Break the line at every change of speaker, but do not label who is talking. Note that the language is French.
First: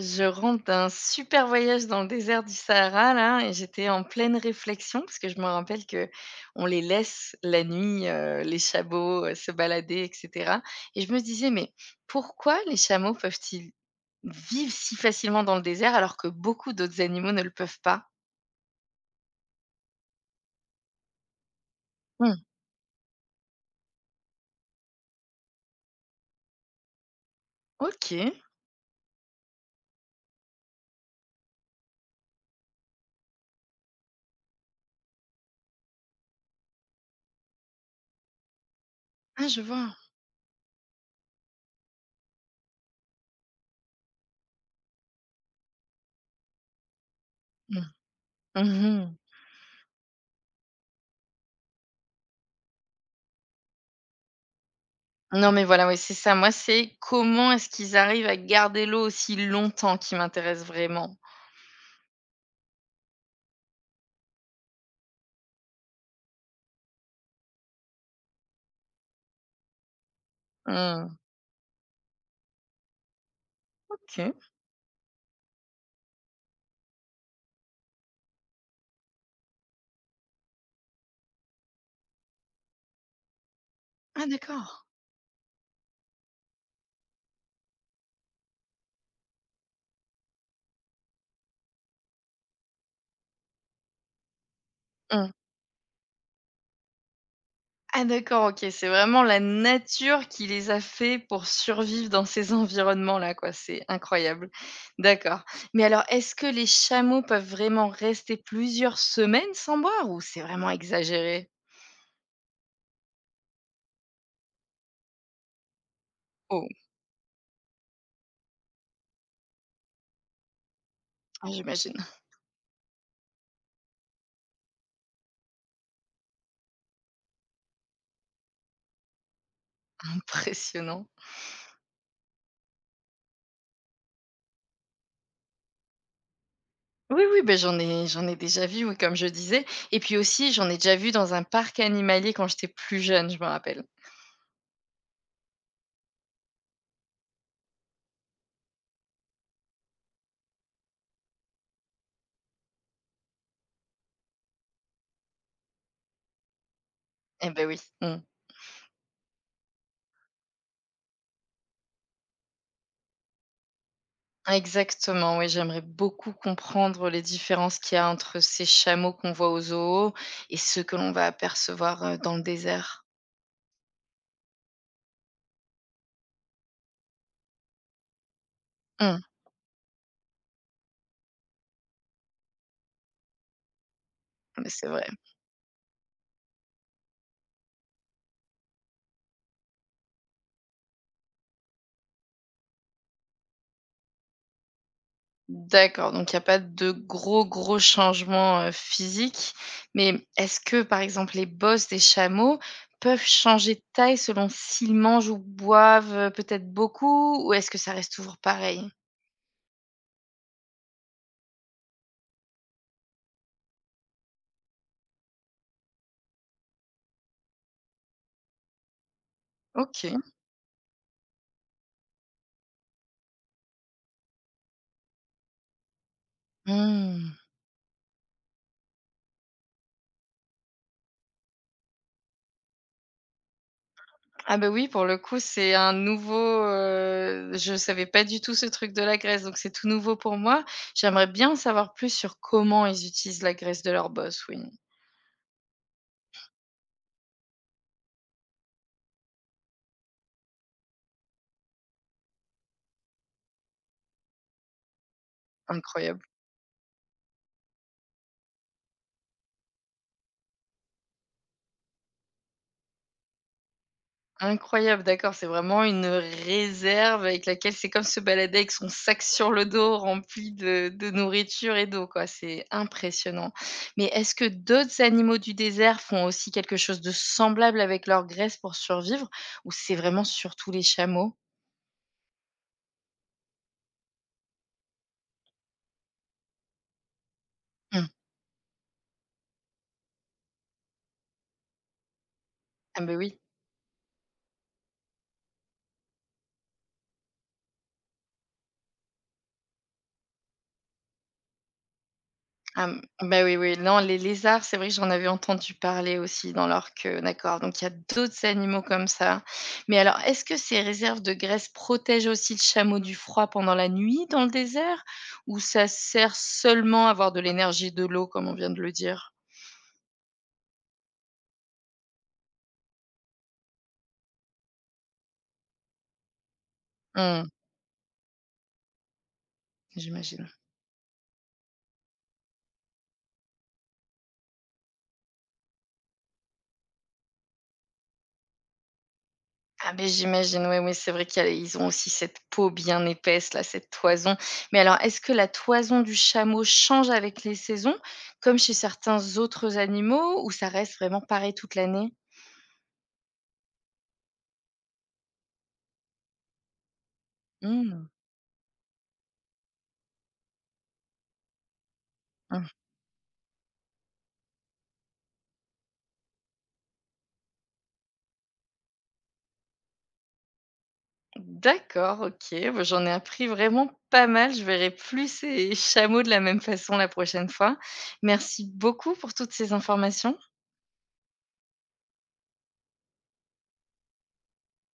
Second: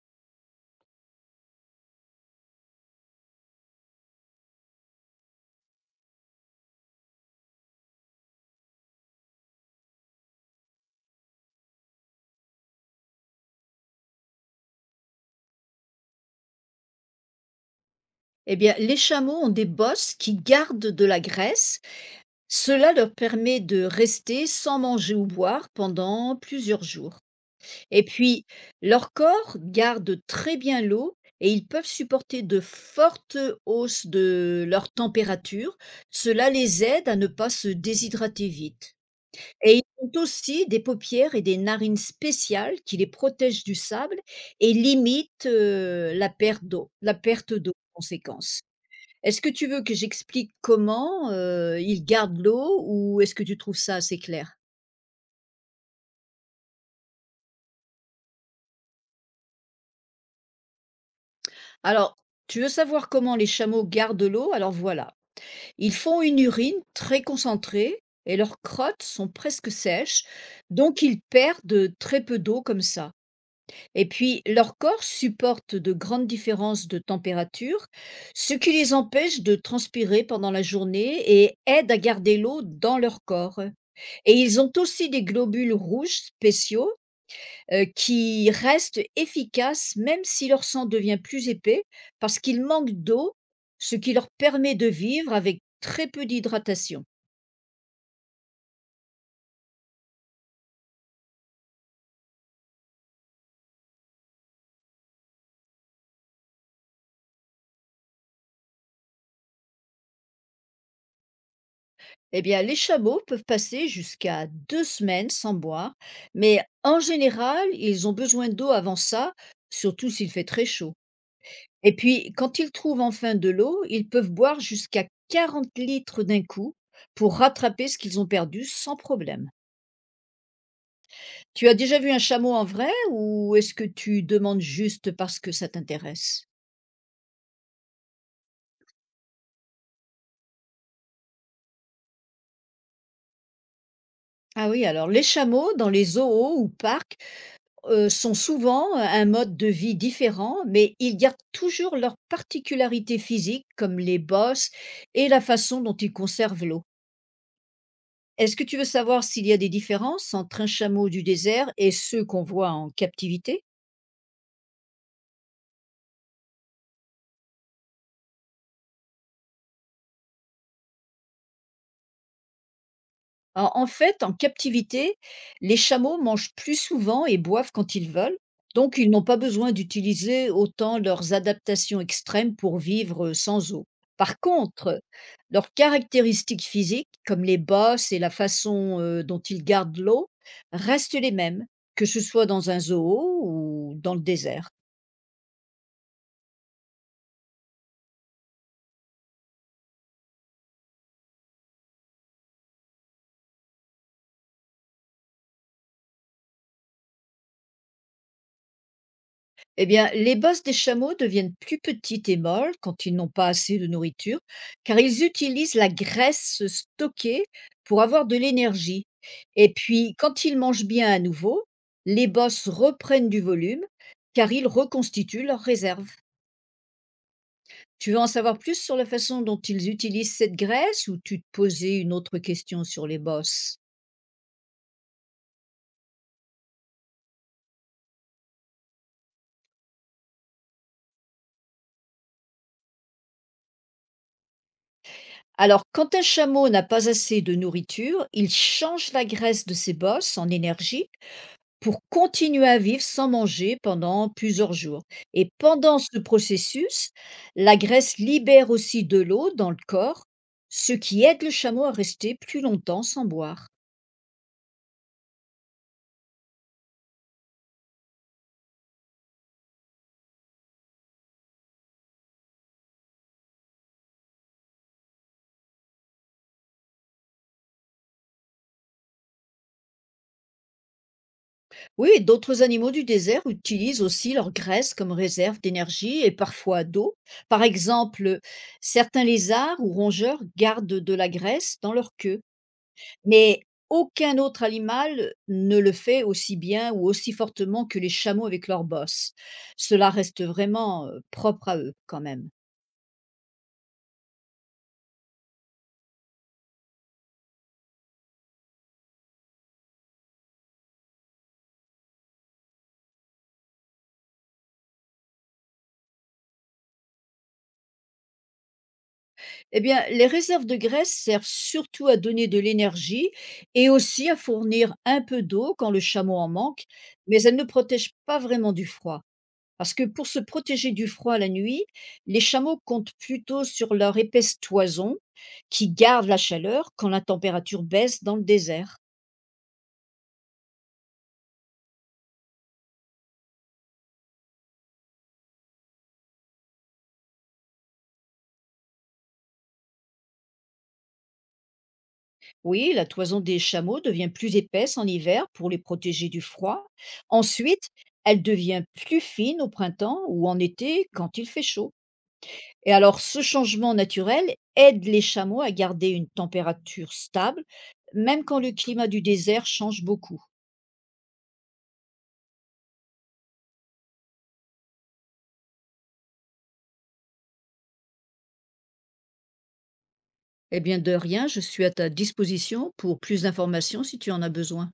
Je rentre d'un super voyage dans le désert du Sahara là et j'étais en pleine réflexion parce que je me rappelle que on les laisse la nuit, les chameaux, se balader et cetera et je me disais: «Mais pourquoi les chameaux peuvent-ils vivre si facilement dans le désert alors que beaucoup d'autres animaux ne le peuvent pas?»
Eh bien, les chameaux ont des bosses qui gardent de la graisse.
Mmh.
Cela leur permet de rester sans manger ou boire pendant plusieurs jours. Et
OK.
puis, leur corps garde très bien l'eau et ils peuvent supporter de fortes hausses de leur température. Cela les aide à ne pas se déshydrater vite.
Ah je
Et ils
vois.
ont aussi des paupières et des narines spéciales qui les protègent du sable et limitent la perte d'eau
Mmh.
en conséquence.
Mmh mh.
Est-ce que tu veux que j'explique comment, ils gardent l'eau ou est-ce que tu trouves ça assez clair?
Non mais voilà, oui, c'est ça. Moi, c'est comment est-ce qu'ils arrivent à garder l'eau aussi longtemps qui m'intéresse vraiment.
Alors, tu veux savoir comment les chameaux gardent l'eau? Alors voilà, ils font une urine très concentrée et leurs crottes sont presque sèches, donc
Mmh.
ils perdent, très peu d'eau comme ça et
OK.
puis leur corps supporte de grandes différences de température, ce qui les empêche de transpirer pendant la journée et aide à garder l'eau dans leur corps
Ah
et ils ont
d'accord.
aussi des globules rouges spéciaux qui restent efficaces même si leur sang devient plus épais, parce qu'ils manquent d'eau, ce qui leur permet de
Mmh.
vivre avec très peu d'hydratation.
Ah d'accord, OK, c'est vraiment la nature qui les a fait pour survivre dans ces environnements-là, quoi. C'est incroyable. D'accord. Mais alors, est-ce que les chameaux peuvent vraiment rester plusieurs semaines sans boire ou c'est vraiment exagéré?
Eh bien, les chameaux peuvent passer jusqu'à 2 semaines sans boire, mais
Oh,
en général, ils ont besoin d'eau avant ça, surtout s'il fait très chaud.
ah, j'imagine.
Et puis, quand ils trouvent enfin de l'eau, ils peuvent boire jusqu'à 40 litres d'un coup pour rattraper ce qu'ils ont perdu sans problème.
Impressionnant.
Tu as déjà vu un chameau en vrai ou est-ce que tu demandes juste parce que ça t'intéresse?
Oui, oui, ben j'en ai déjà vu, oui, comme je disais. Et puis aussi, j'en ai déjà vu dans un parc animalier quand j'étais plus jeune, je me rappelle.
Ah oui, alors les chameaux dans les zoos ou parcs sont souvent un mode de vie différent, mais ils gardent toujours leurs particularités physiques comme les bosses et la façon dont ils conservent l'eau.
Eh ben oui. Mmh.
Est-ce que tu veux savoir s'il y a des différences entre un chameau du désert et ceux qu'on voit en captivité?
Exactement, oui, j'aimerais beaucoup comprendre les différences qu'il y a entre ces chameaux qu'on voit au zoo et ceux que l'on va apercevoir dans le désert.
En fait, en captivité, les chameaux mangent plus souvent et boivent quand ils veulent, donc ils
Hum,
n'ont pas besoin d'utiliser autant leurs adaptations extrêmes pour vivre sans eau. Par
mais c'est
contre,
vrai.
leurs caractéristiques physiques, comme les bosses et la façon dont ils gardent l'eau, restent les mêmes, que ce soit dans un zoo ou dans le désert.
D'accord, donc il n'y a pas de gros, gros changements physiques. Mais est-ce que, par exemple, les bosses des chameaux peuvent changer de taille selon s'ils mangent ou boivent peut-être beaucoup ou est-ce que ça reste toujours pareil?
Eh bien, les bosses des chameaux deviennent plus petites et molles quand ils n'ont pas assez de nourriture, car ils utilisent la graisse stockée pour avoir de l'énergie. Et puis,
OK.
quand ils mangent bien à nouveau, les bosses reprennent du volume, car ils reconstituent leurs réserves.
Hum.
Tu veux en savoir plus sur la façon dont ils utilisent cette graisse ou tu te posais une autre question sur les bosses?
Ah bah oui, pour le coup, c'est un nouveau, je savais pas du tout ce truc de la graisse, donc c'est tout nouveau pour moi. J'aimerais bien en savoir plus sur comment ils utilisent la graisse de leur boss, oui.
Alors, quand un chameau n'a pas assez de nourriture, il change la graisse de ses bosses en énergie pour continuer à vivre sans manger pendant plusieurs jours. Et pendant ce
Incroyable.
processus, la graisse libère aussi de l'eau dans le corps, ce qui aide le chameau à rester plus longtemps sans boire.
Incroyable, d'accord, c'est vraiment une réserve avec laquelle c'est comme se balader avec son sac sur le dos rempli de nourriture et d'eau, quoi, c'est impressionnant. Mais est-ce que d'autres animaux du désert font aussi quelque chose de semblable avec leur graisse pour survivre ou c'est vraiment surtout les chameaux?
Oui, et d'autres animaux du désert utilisent aussi leur graisse comme réserve d'énergie et parfois d'eau. Par
Mmh.
exemple, certains lézards ou rongeurs gardent de la graisse dans leur queue.
Ah bah oui.
Mais aucun autre animal ne le fait aussi bien ou aussi fortement que les chameaux avec leurs bosses. Cela reste vraiment, propre à eux quand même.
Ah, mmh, bah, oui, oui. Non, les lézards, c'est vrai que j'en avais entendu parler aussi dans leur queue, d'accord. Donc il y a d'autres animaux comme ça. Mais alors, est-ce que ces réserves de graisse protègent aussi le chameau du froid pendant la nuit dans le désert? Ou ça sert seulement à avoir de l'énergie et de l'eau, comme on vient de le dire?
Eh bien, les réserves de graisse servent surtout à donner de l'énergie et aussi à fournir un peu d'eau quand le chameau en manque, mais
Mmh,
elles ne protègent pas vraiment du froid. Parce que pour se
j'imagine.
protéger du froid la nuit, les chameaux comptent plutôt sur leur épaisse toison qui garde la chaleur quand la température baisse dans le désert.
Ah ben j'imagine, oui, oui, c'est vrai qu'il y a ils ont aussi cette peau bien épaisse là, cette toison. Mais alors, est-ce que la toison du chameau change avec les saisons, comme chez certains autres animaux ou ça reste vraiment pareil toute l'année?
Oui, la toison des chameaux devient plus épaisse en hiver pour les protéger du froid. Ensuite,
Mmh,
elle devient plus fine au printemps ou en été quand il fait chaud.
mmh.
Et alors, ce changement naturel aide les chameaux à garder une température stable, même quand le climat du désert change beaucoup.
D'accord, OK, bah, j'en ai appris vraiment pas mal. Je verrai plus ces chameaux de la même façon la prochaine fois. Merci beaucoup pour toutes ces informations.
Eh bien, de rien, je suis à ta disposition pour plus d'informations si tu en as besoin.